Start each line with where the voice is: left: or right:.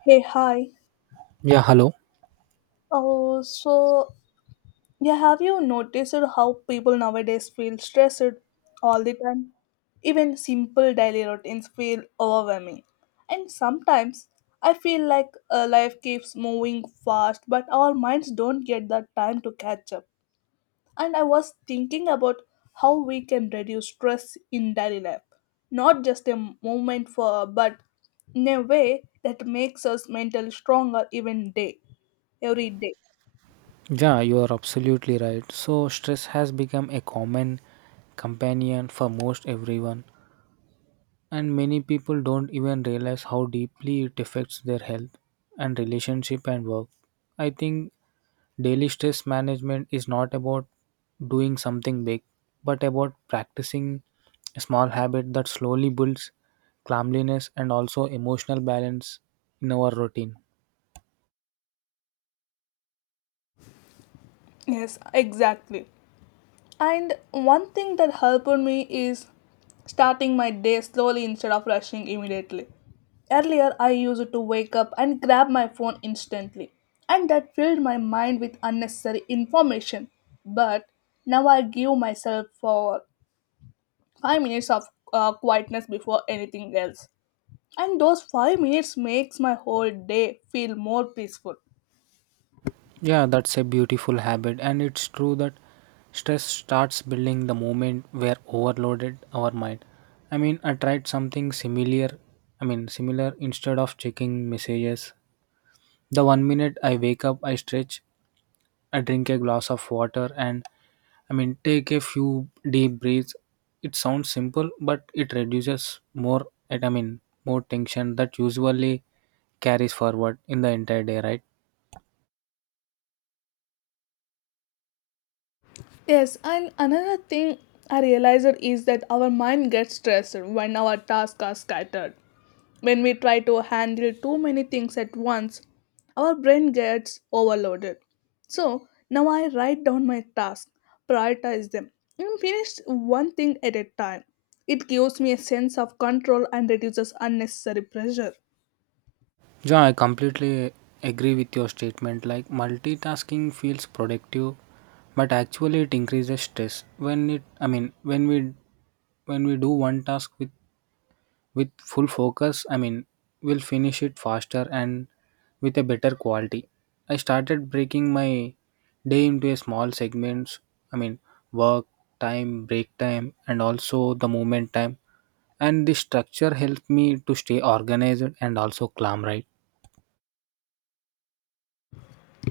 left: Hey, hi.
right: Yeah, hello.
left: Oh, so yeah, have you noticed how people nowadays feel stressed all the time? Even simple daily routines feel overwhelming. And sometimes I feel like life keeps moving fast, but our minds don't get that time to catch up. And I was thinking about how we can reduce stress in daily life, not just a moment for, but in a way that makes us mentally stronger every day.
right: Yeah, you are absolutely right. So, stress has become a common companion for most everyone, and many people don't even realize how deeply it affects their health and relationship and work. I think daily stress management is not about doing something big, but about practicing a small habit that slowly builds calmness and also emotional balance in our routine.
left: Yes, exactly. And one thing that helped me is starting my day slowly instead of rushing immediately. Earlier, I used to wake up and grab my phone instantly, and that filled my mind with unnecessary information. But now I give myself for 5 minutes of quietness before anything else. And those 5 minutes makes my whole day feel more peaceful.
right: Yeah, that's a beautiful habit, and it's true that stress starts building the moment we're overloaded our mind. I mean, I tried something similar. I mean, similar instead of checking messages. The 1 minute I wake up, I stretch, I drink a glass of water, and I mean, take a few deep breaths. It sounds simple, but it reduces more. I mean, more tension that usually carries forward in the entire day, right?
left: Yes, and another thing I realized is that our mind gets stressed when our tasks are scattered. When we try to handle too many things at once, our brain gets overloaded. So now I write down my tasks, prioritize them, and finish one thing at a time. It gives me a sense of control and reduces unnecessary pressure.
right: Yeah, I completely agree with your statement. Like multitasking feels productive, but actually it increases stress. I mean, when we do one task with full focus, I mean, we'll finish it faster and with a better quality. I started breaking my day into a small segments. I mean, work time, break time, and also the movement time. And this structure helped me to stay organized and also calm, right?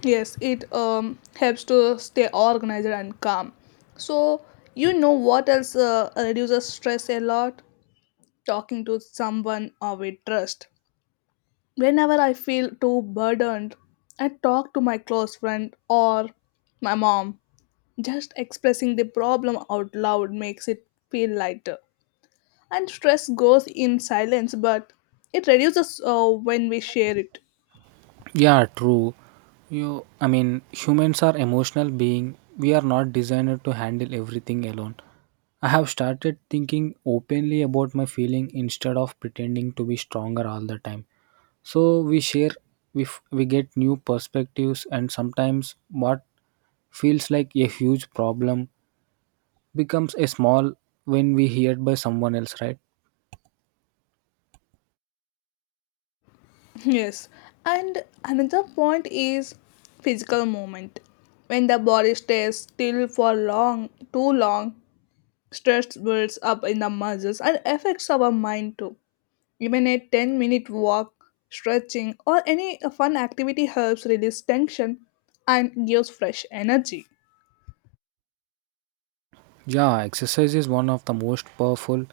left: Yes, it helps to stay organized and calm. So, you know what else reduces stress a lot? Talking to someone with trust. Whenever I feel too burdened, I talk to my close friend or my mom. Just expressing the problem out loud makes it feel lighter. And stress goes in silence, but it reduces when we share it.
right: Yeah, true. I mean, humans are emotional being. We are not designed to handle everything alone. I have started thinking openly about my feeling instead of pretending to be stronger all the time. So we share, we get new perspectives, and sometimes what feels like a huge problem becomes a small when we hear by someone else, right?
left: Yes, and another point is physical movement. When the body stays still for long, too long, stress builds up in the muscles and affects our mind too. Even a 10-minute walk, stretching, or any fun activity helps release tension and gives fresh energy.
right: Yeah, exercise is one of the most powerful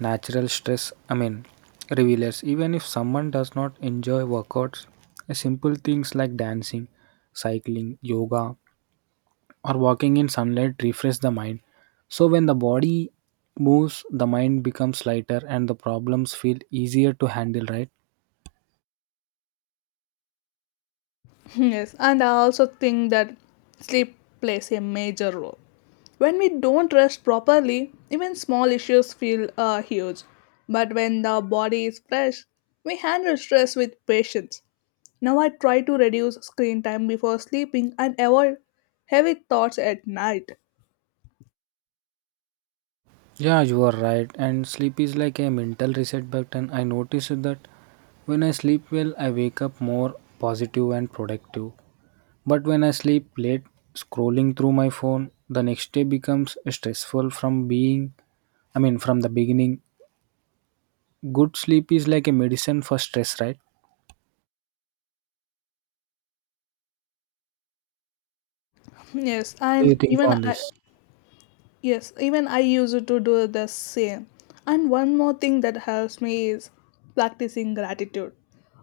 right: natural stress, I mean, revealers. Even if someone does not enjoy workouts, simple things like dancing, cycling, yoga, or walking in sunlight refresh the mind. So, when the body moves, the mind becomes lighter and the problems feel easier to handle, right?
left: Yes, and I also think that sleep plays a major role. When we don't rest properly, even small issues feel huge. But when the body is fresh, we handle stress with patience. Now I try to reduce screen time before sleeping and avoid heavy thoughts at night.
right: Yeah, you are right. And sleep is like a mental reset button. I noticed that when I sleep well, I wake up more positive and productive. But when I sleep late, scrolling through my phone, the next day becomes stressful from being, I mean, from the beginning. Good sleep is like a medicine for stress, right?
left: Yes,
right: What do
left: and
right: you think
left: even
right: on
left: I,
right: this?
left: Yes, even I used to do the same. And one more thing that helps me is practicing gratitude.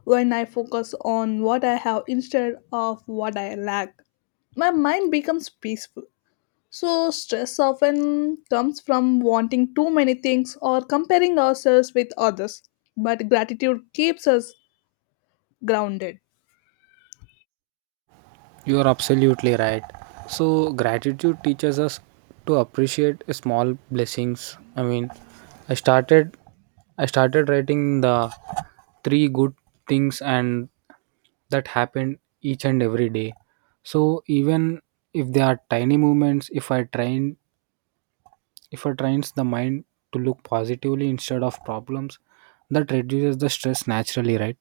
left: When I focus on what I have instead of what I lack, my mind becomes peaceful. So, stress often comes from wanting too many things or comparing ourselves with others. But gratitude keeps us grounded.
right: You are absolutely right. So, gratitude teaches us to appreciate small blessings. I mean, I started I started writing the three good things and that happened each and every day. So, even if they are tiny movements, if I trains the mind to look positively instead of problems, that reduces the stress naturally, right?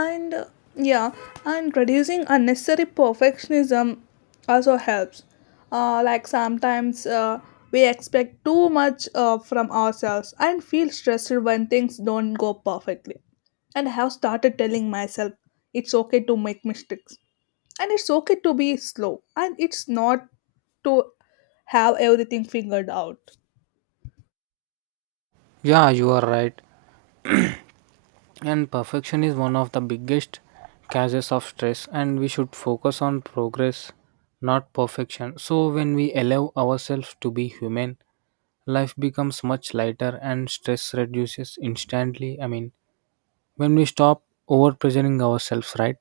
left: and uh, yeah and reducing unnecessary perfectionism also helps, like sometimes we expect too much from ourselves and feel stressed when things don't go perfectly. And I have started telling myself it's okay to make mistakes, and it's okay to be slow, and it's not to have everything figured out.
right: Yeah, you are right. And perfection is one of the biggest causes of stress, and we should focus on progress, not perfection. So, when we allow ourselves to be human, life becomes much lighter and stress reduces instantly. I mean, when we stop over pressuring ourselves, right?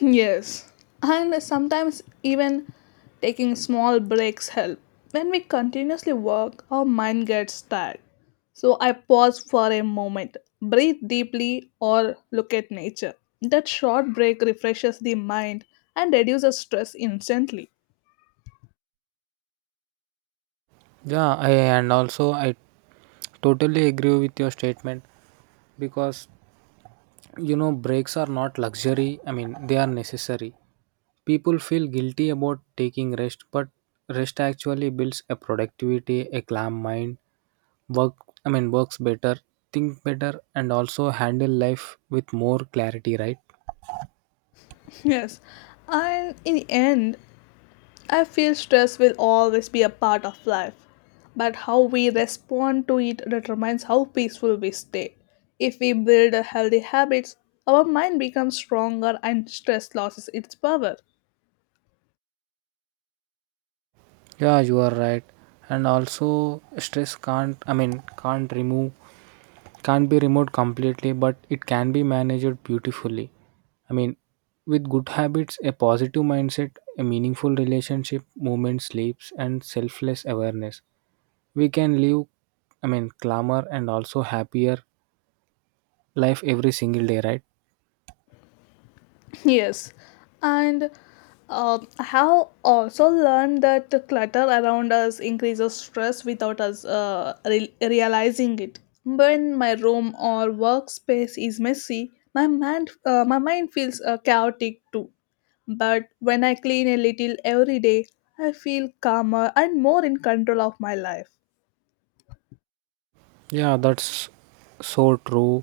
left: Yes, and sometimes even taking small breaks help. When we continuously work, our mind gets tired. So I pause for a moment, breathe deeply, or look at nature. That short break refreshes the mind and reduces stress instantly.
right: Yeah, and also I totally agree with your statement because breaks are not luxury, I mean, they are necessary. People feel guilty about taking rest, but rest actually builds a productivity, a calm mind, work I mean, works better, think better, and also handle life with more clarity, right?
left: Yes, and in the end, I feel stress will always be a part of life, but how we respond to it determines how peaceful we stay. If we build a healthy habits, our mind becomes stronger and stress loses its power.
right: Yeah, you are right. And also stress can't I mean, can't be removed completely, but it can be managed beautifully. I mean, with good habits, a positive mindset, a meaningful relationship, movement, sleeps and selfless awareness we can live, I mean, calmer and also happier life every single day, right?
left: Yes, and I have also learned that the clutter around us increases stress without us realizing it. When my room or workspace is messy, my mind feels chaotic too. But when I clean a little every day, I feel calmer and more in control of my life.
right: Yeah, that's so true.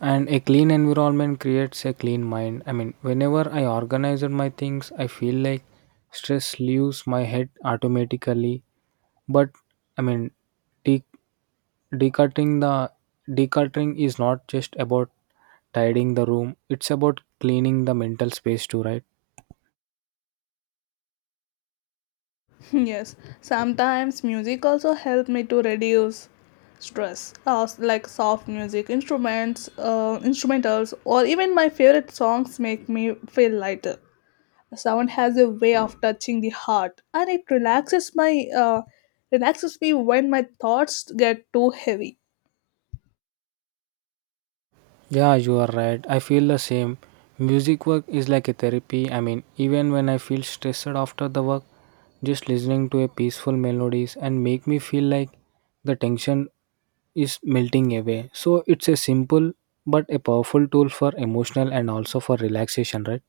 right: And a clean environment creates a clean mind. I mean, whenever I organize my things, I feel like stress leaves my head automatically. But, I mean, de- decluttering the decluttering is not just about tidying the room, it's about cleaning the mental space too, right?
left: Yes, sometimes music also help me to reduce stress, like soft music, instrumentals, or even my favorite songs make me feel lighter. Sound has a way of touching the heart, and it relaxes me when my thoughts get too heavy.
right: Yeah, you are right. I feel the same. Music work is like a therapy. I mean, even when I feel stressed after the work, just listening to a peaceful melodies and make me feel like the tension is melting away. So it's a simple but a powerful tool for emotional and also for relaxation, right?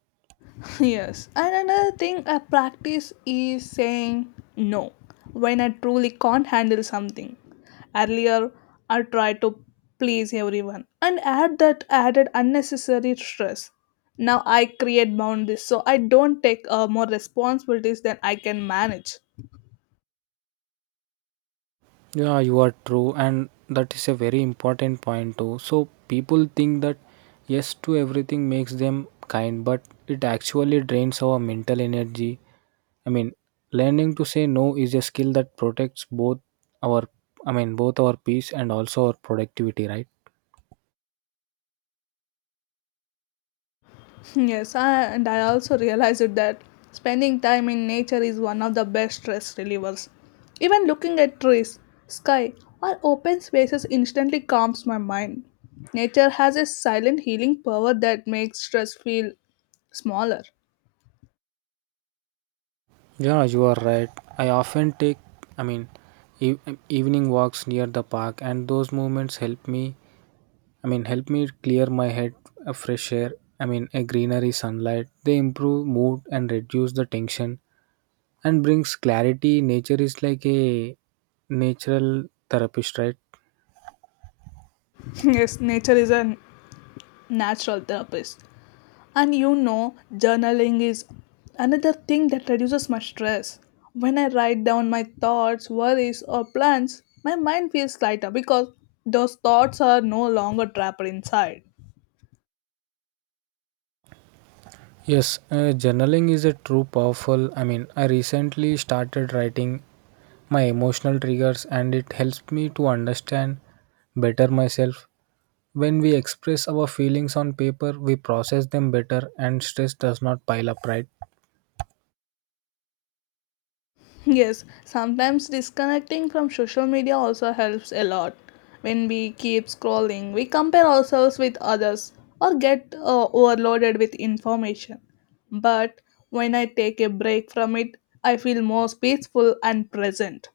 left: Yes. And another thing I practice is saying no when I truly can't handle something. Earlier, I tried to please everyone and add that added unnecessary stress. Now I create boundaries so I don't take more responsibilities than I can manage.
right: Yeah, you are true, and that is a very important point too. So people think that yes to everything makes them kind, but it actually drains our mental energy. I mean, learning to say no is a skill that protects both our, I mean, both our peace and also our productivity, right?
left: Yes, and I also realized that spending time in nature is one of the best stress relievers. Even looking at trees, sky, or open spaces instantly calms my mind. Nature has a silent healing power that makes stress feel smaller.
right: Yeah, you are right. I often I mean, e- evening walks near the park, and those moments help me. I mean, help me clear my head, a fresh air. I mean, a greenery, sunlight. They improve mood and reduce the tension and brings clarity. Nature is like a natural therapist, right?
left: Yes, nature is a natural therapist. And you know, journaling is another thing that reduces my stress. When I write down my thoughts, worries, or plans, my mind feels lighter because those thoughts are no longer trapped inside.
right: Yes, journaling is a true powerful. I mean, I recently started writing my emotional triggers and it helps me to understand better myself. When we express our feelings on paper, we process them better and stress does not pile up, right?
left: Yes, sometimes disconnecting from social media also helps a lot. When we keep scrolling, we compare ourselves with others or get overloaded with information. But when I take a break from it, I feel more peaceful and present.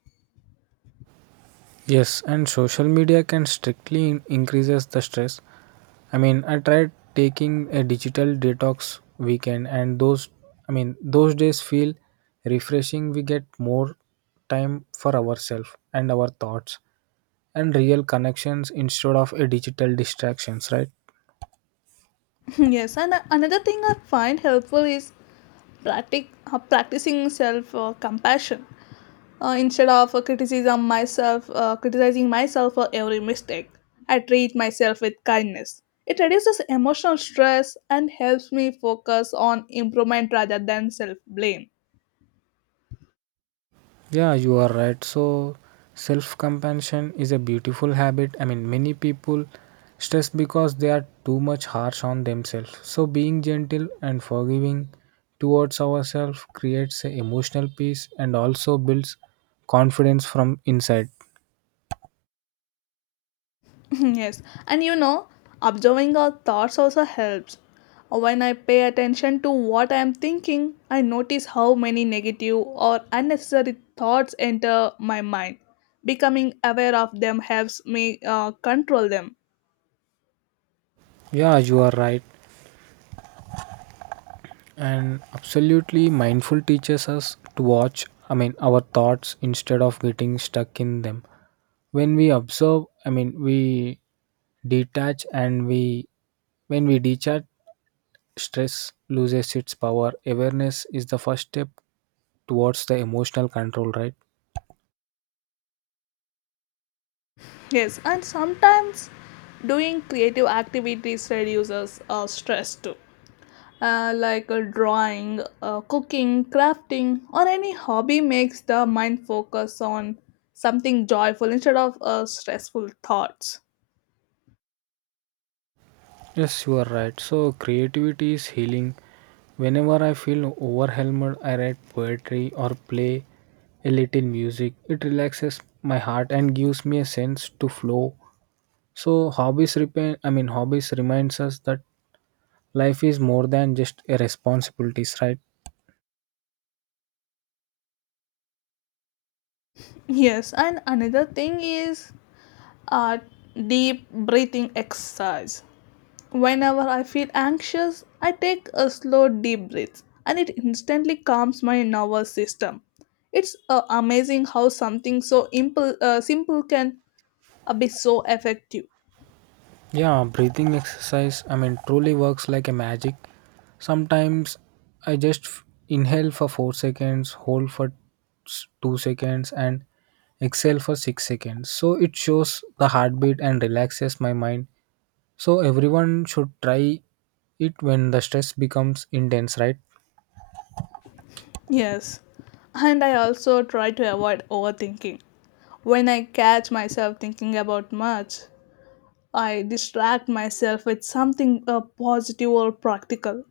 right: Yes, and social media can strictly increases the stress. I mean, I tried taking a digital detox weekend, and I mean, those days feel refreshing. We get more time for ourselves and our thoughts and real connections instead of a digital distractions, right?
left: Yes, and another thing I find helpful is practicing self compassion instead of criticism myself criticizing myself for every mistake. I treat myself with kindness. It reduces emotional stress and helps me focus on improvement rather than self blame.
right: Yeah, you are right. So, self compassion is a beautiful habit. I mean, many people stress because they are too much harsh on themselves. So, being gentle and forgiving towards ourselves creates a emotional peace and also builds confidence from inside.
left: Yes, and you know, observing our thoughts also helps. When I pay attention to what I am thinking, I notice how many negative or unnecessary thoughts enter my mind. Becoming aware of them helps me control them.
right: Yeah, you are right. And absolutely mindful teaches us to watch, I mean, our thoughts instead of getting stuck in them. When we observe, I mean, we detach and we, when we detach, stress loses its power. Awareness is the first step towards the emotional control, right?
left: Yes, and sometimes doing creative activities reduces stress too, like drawing, cooking, crafting, or any hobby makes the mind focus on something joyful instead of stressful thoughts.
right: Yes, you are right. So, creativity is healing. Whenever I feel overwhelmed, I write poetry or play a little music. It relaxes my heart and gives me a sense to flow. So, I mean, hobbies reminds us that life is more than just a responsibilities, right?
left: Yes, and another thing is a deep breathing exercise. Whenever I feel anxious, I take a slow deep breath and it instantly calms my nervous system. It's amazing how something so simple can be so effective.
right: Yeah, breathing exercise, I mean, truly works like a magic. Sometimes I just inhale for 4 seconds, hold for 2 seconds, and exhale for 6 seconds. So it shows the heartbeat and relaxes my mind. So everyone should try it when the stress becomes intense, right?
left: Yes. And I also try to avoid overthinking. When I catch myself thinking about much, I distract myself with something positive or practical.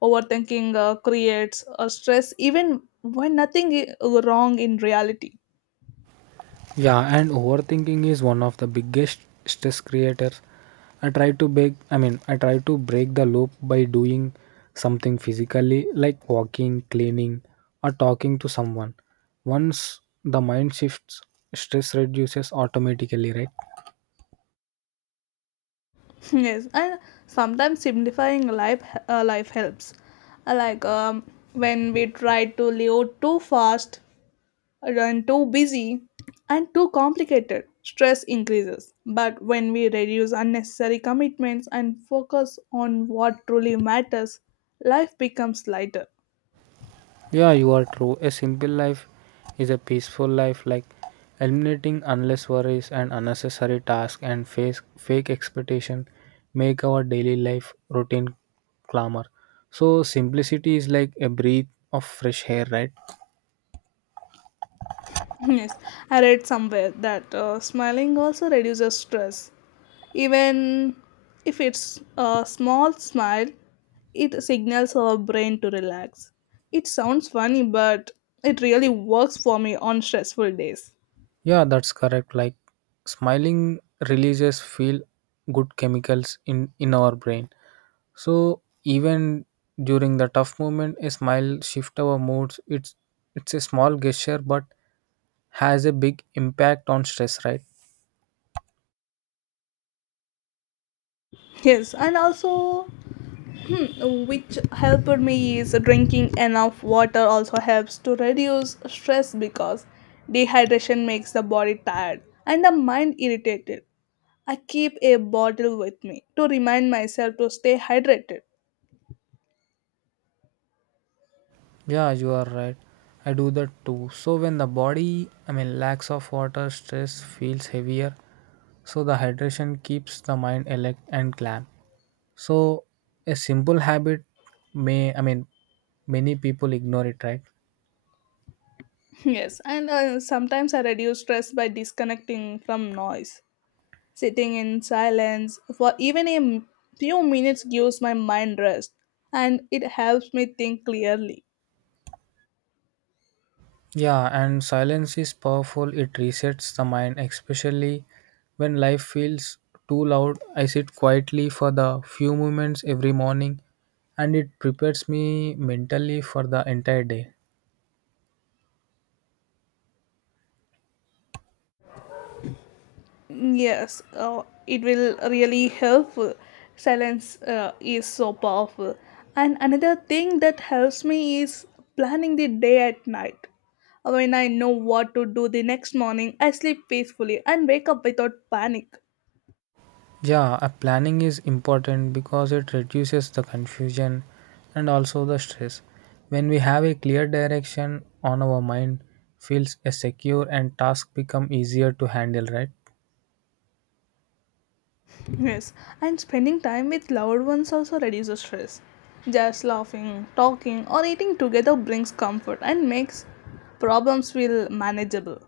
left: Overthinking creates a stress even when nothing is wrong in reality.
right: Yeah, and overthinking is one of the biggest stress creators. I mean, I try to break the loop by doing something physically like walking, cleaning or talking to someone. Once the mind shifts, stress reduces automatically, right?
left: Yes, and sometimes simplifying life helps. Like, when we try to live too fast, run too busy, and too complicated, stress increases. But when we reduce unnecessary commitments and focus on what truly matters, life becomes lighter.
right: Yeah, you are true. A simple life is a peaceful life, like eliminating endless worries and unnecessary tasks and face fake expectation make our daily life routine calmer. So simplicity is like a breath of fresh air, right?
left: Yes, I read somewhere that smiling also reduces stress. Even if it's a small smile, it signals our brain to relax. It sounds funny, but it really works for me on stressful days.
right: Yeah, that's correct. Like smiling releases feel good chemicals in our brain. So even during the tough moment, a smile shift our moods. It's a small gesture, but has a big impact on stress, right?
left: Yes, and also which helped me is drinking enough water also helps to reduce stress because dehydration makes the body tired and the mind irritated. I keep a bottle with me to remind myself to stay hydrated.
right: Yeah, you are right. I do that too. So when the body, I mean, lacks of water, stress feels heavier. So the hydration keeps the mind alert and calm. So a simple I mean, many people ignore it, right?
left: Yes, and sometimes I reduce stress by disconnecting from noise. Sitting in silence for even a few minutes gives my mind rest, and it helps me think clearly.
right: Yeah, and silence is powerful. It resets the mind, especially when life feels too loud. I sit quietly for the few moments every morning and it prepares me mentally for the entire day.
left: Yes, it will really help. Silence is so powerful. And another thing that helps me is planning the day at night. When I know what to do the next morning, I sleep peacefully and wake up without panic.
right: Yeah, a planning is important because it reduces the confusion and also the stress. When we have a clear direction on our mind feels a secure and tasks become easier to handle, right?
left: Yes, and spending time with loved ones also reduces stress. Just laughing, talking, or eating together brings comfort and makes problems feel manageable.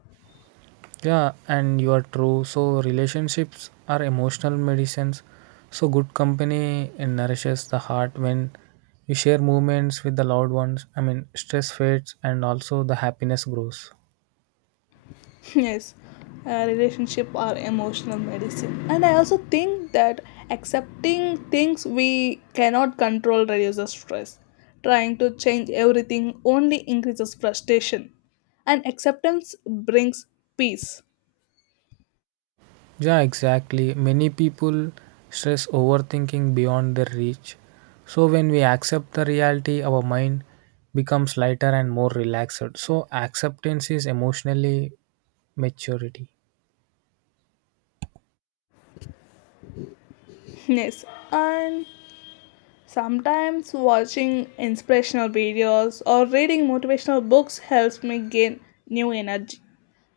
right: Yeah, and you are true. So relationships are emotional medicines. So good company nourishes the heart when you share moments with the loved ones. I mean, stress fades and also the happiness grows.
left: Yes, relationship are emotional medicine. And I also think that accepting things we cannot control reduces stress. Trying to change everything only increases frustration, and acceptance brings peace.
right: Yeah, exactly. Many people stress overthinking beyond their reach. So when we accept the reality, our mind becomes lighter and more relaxed. So acceptance is emotionally maturity.
left: Yes, and sometimes watching inspirational videos or reading motivational books helps me gain new energy.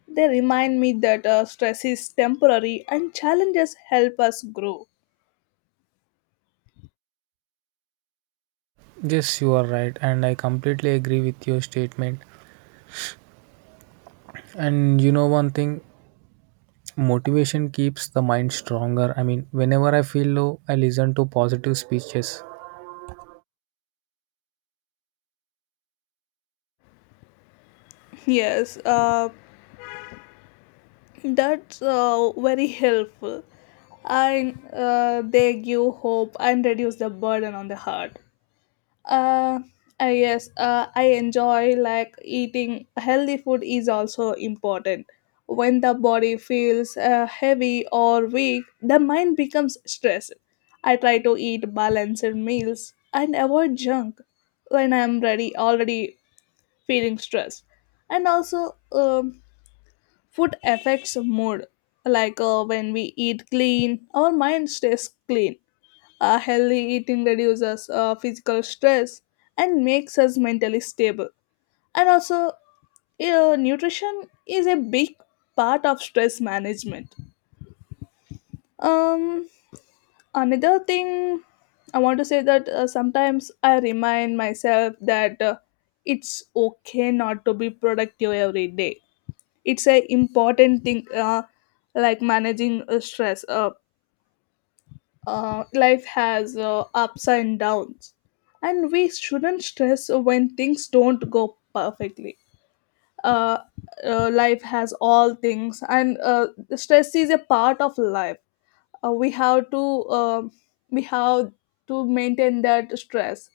left: They remind me that stress is temporary and challenges help us grow.
right: Yes, you are right, and I completely agree with your statement. And you know one thing, motivation keeps the mind stronger. I mean, whenever I feel low, I listen to positive speeches.
left: Yes, that's very helpful. And they give hope and reduce the burden on the heart. Uh, yes, I enjoy like eating healthy food is also important. When the body feels heavy or weak, the mind becomes stressed. I try to eat balanced meals and avoid junk when I'm ready already feeling stressed. And also, um, Food affects mood. Like when we eat clean, our mind stays clean. Healthy eating reduces physical stress and makes us mentally stable. And also, nutrition is a big part of stress management. Um, Another thing I want to say that sometimes I remind myself that it's okay not to be productive every day. It's a important thing, like managing stress. Life has ups and downs, and we shouldn't stress when things don't go perfectly. uh, Life has all things, and stress is a part of life. Uh, we have to um we have to maintain that stress.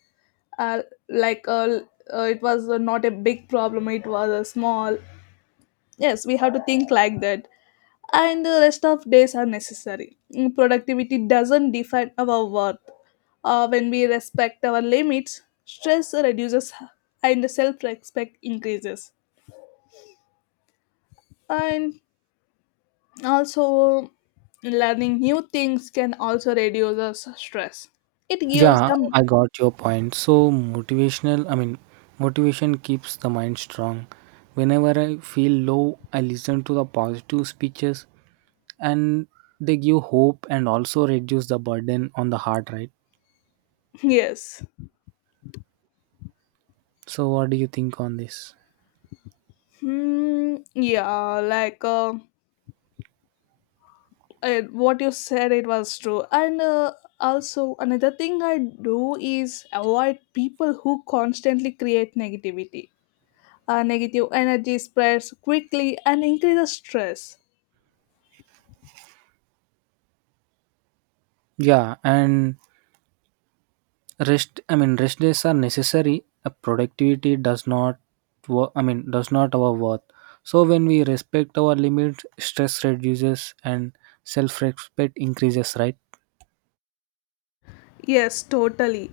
left: uh, like uh, it was not a big problem, it was a small. Yes, we have to think like that. And the rest of days are necessary. Mm, productivity doesn't define our worth. When we respect our limits, stress reduces and self respect increases. And also, learning new things can also reduce us stress. It gives
right: Yeah,
left: them,
right: I got your point. So I mean, motivation keeps the mind strong. Whenever I feel low, I listen to the positive speeches and they give hope and also reduce the burden on the heart, right?
left: yes.
right: So what do you think on this?
left: Hmm, yeah, like. Uh, and what you said it was true. And also, another thing I do is avoid people who constantly create negativity. Negative energy spreads quickly and increases stress.
right: Yeah, and rest I mean, rest days are necessary. A productivity does not wo- I mean, does not our worth. So when we respect our limits, stress reduces and self-respect increases, right?
left: Yes, totally.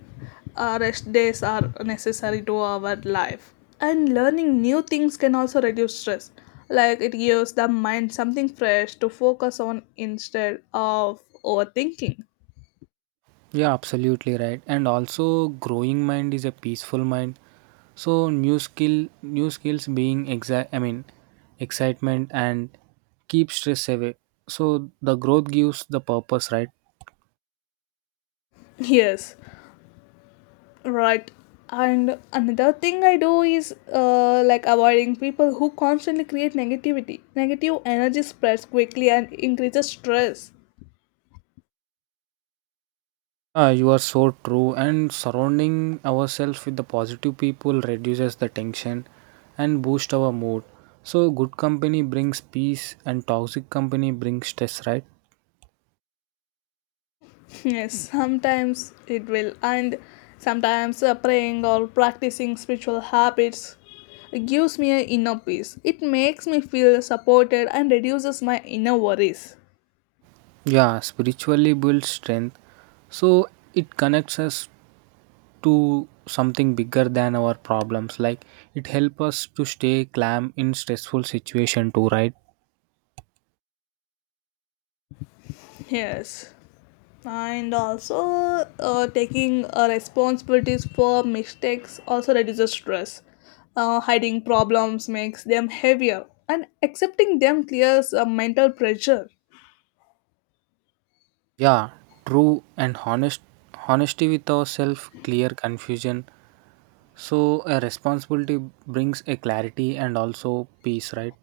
left: Rest days are necessary to our life. And learning new things can also reduce stress, like it gives the mind something fresh to focus on instead of overthinking.
right: Yeah, absolutely right. And also growing mind is a peaceful mind. So new skills being exact I mean, excitement, and keep stress away. So the growth gives the purpose, right?
left: Yes. Right. And another thing I do is like avoiding people who constantly create negativity. Negative energy spreads quickly and increases stress.
right: Ah, you are so true. And surrounding ourselves with the positive people reduces the tension and boost our mood. So good company brings peace and toxic company brings stress, right?
left: Yes, sometimes it will. And sometimes praying or practicing spiritual habits gives me an inner peace. It makes me feel supported and reduces my inner worries.
right: Yeah, spiritually builds strength. So it connects us to something bigger than our problems. Like it helps us to stay calm in stressful situation too, right?
left: Yes. And also taking responsibilities for mistakes also reduces stress. Hiding problems makes them heavier, and accepting them clears mental pressure.
right: Yeah, true and honesty with ourselves, clear confusion. So, a responsibility brings a clarity and also peace, right?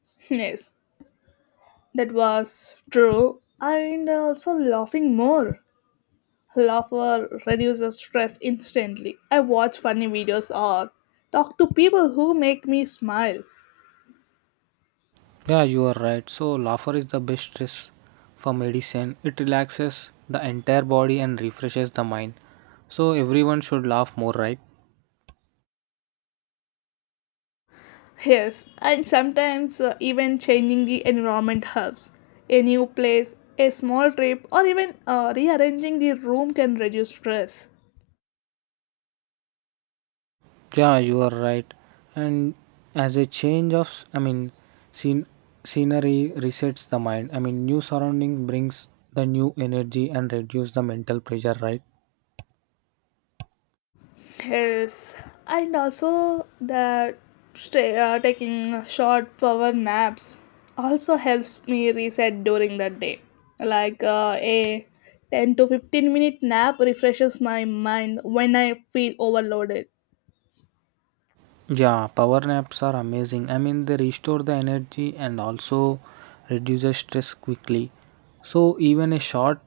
left: Yes, that was true. And also laughing more, laughter reduces stress instantly. I watch funny videos or talk to people who make me smile.
right: Yeah, you are right. So, laughter is the best stress for medicine. It relaxes the entire body and refreshes the mind. So, everyone should laugh more, right?
left: Yes, and sometimes even changing the environment helps. A new place, a small trip, or even rearranging the room can reduce stress.
right: Yeah, you are right. And as a change I mean, scene, scenery resets the mind. I mean, new surrounding brings the new energy and reduce the mental pressure, right?
left: Yes, and also that stay, taking short power naps also helps me reset during the day. Like a 10 to 15 minute nap refreshes my mind when I feel overloaded.
right: Yeah, power naps are amazing. I mean, they restore the energy and also reduces stress quickly. So even a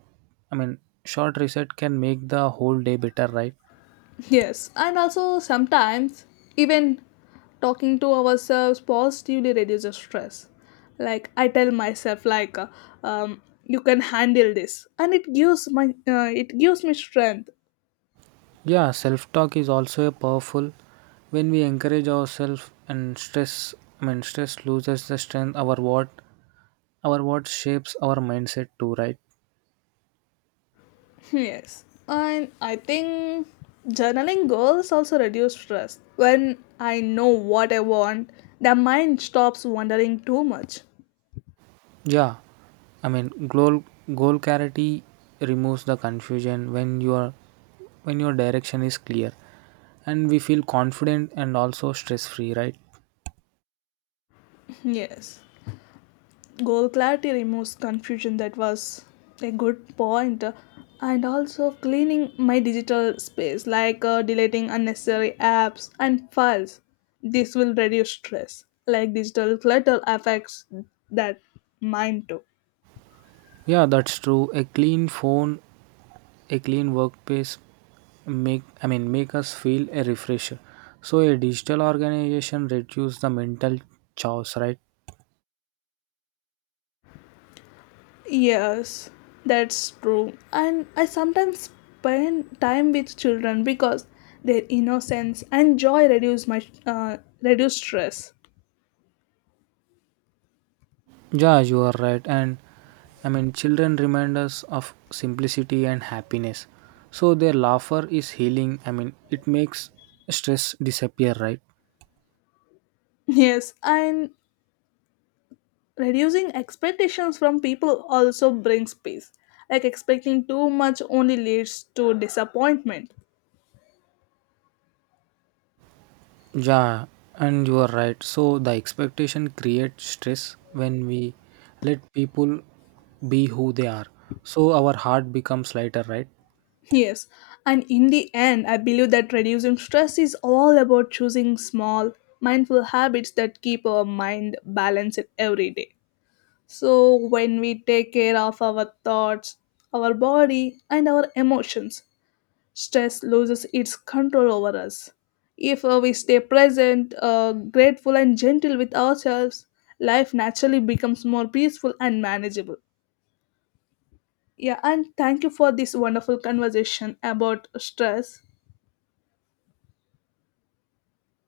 right: I mean, short reset can make the whole day better, right?
left: Yes, and also sometimes even talking to ourselves positively reduces stress. Like I tell myself, like, you can handle this, and it gives me strength.
right: Yeah, self-talk is also a powerful. When we encourage ourselves and I mean, stress loses the strength. Our what shapes our mindset too, right?
left: Yes, and I think journaling goals also reduce stress. When I know what I want, the mind stops wondering too much.
right: Yeah, I mean, goal clarity removes the confusion when your direction is clear. And we feel confident and also stress free, right?
left: Yes. Goal clarity removes confusion, that was a good point. And also cleaning my digital space, like deleting unnecessary apps and files. This will reduce stress. Like digital clutter affects that mind too.
right: Yeah, that's true. A clean phone, a clean workplace make I mean, make us feel a refresher. So a digital organization reduce the mental chaos, right?
left: Yes, that's true. And I sometimes spend time with children because their innocence and joy reduce stress.
right: Yeah, you are right. And I mean, children remind us of simplicity and happiness. So their laughter is healing. I mean, it makes stress disappear, right?
left: Yes, and reducing expectations from people also brings peace, like expecting too much only leads to disappointment.
right: Yeah, and you are right. So the expectation creates stress when we let people be who they are. So our heart becomes lighter, right?
left: Yes, and in the end, I believe that reducing stress is all about choosing small mindful habits that keep our mind balanced every day. So when we take care of our thoughts, our body, and our emotions, stress loses its control over us. If we stay present, grateful, and gentle with ourselves, life naturally becomes more peaceful and manageable. Yeah, and thank you for this wonderful conversation about stress.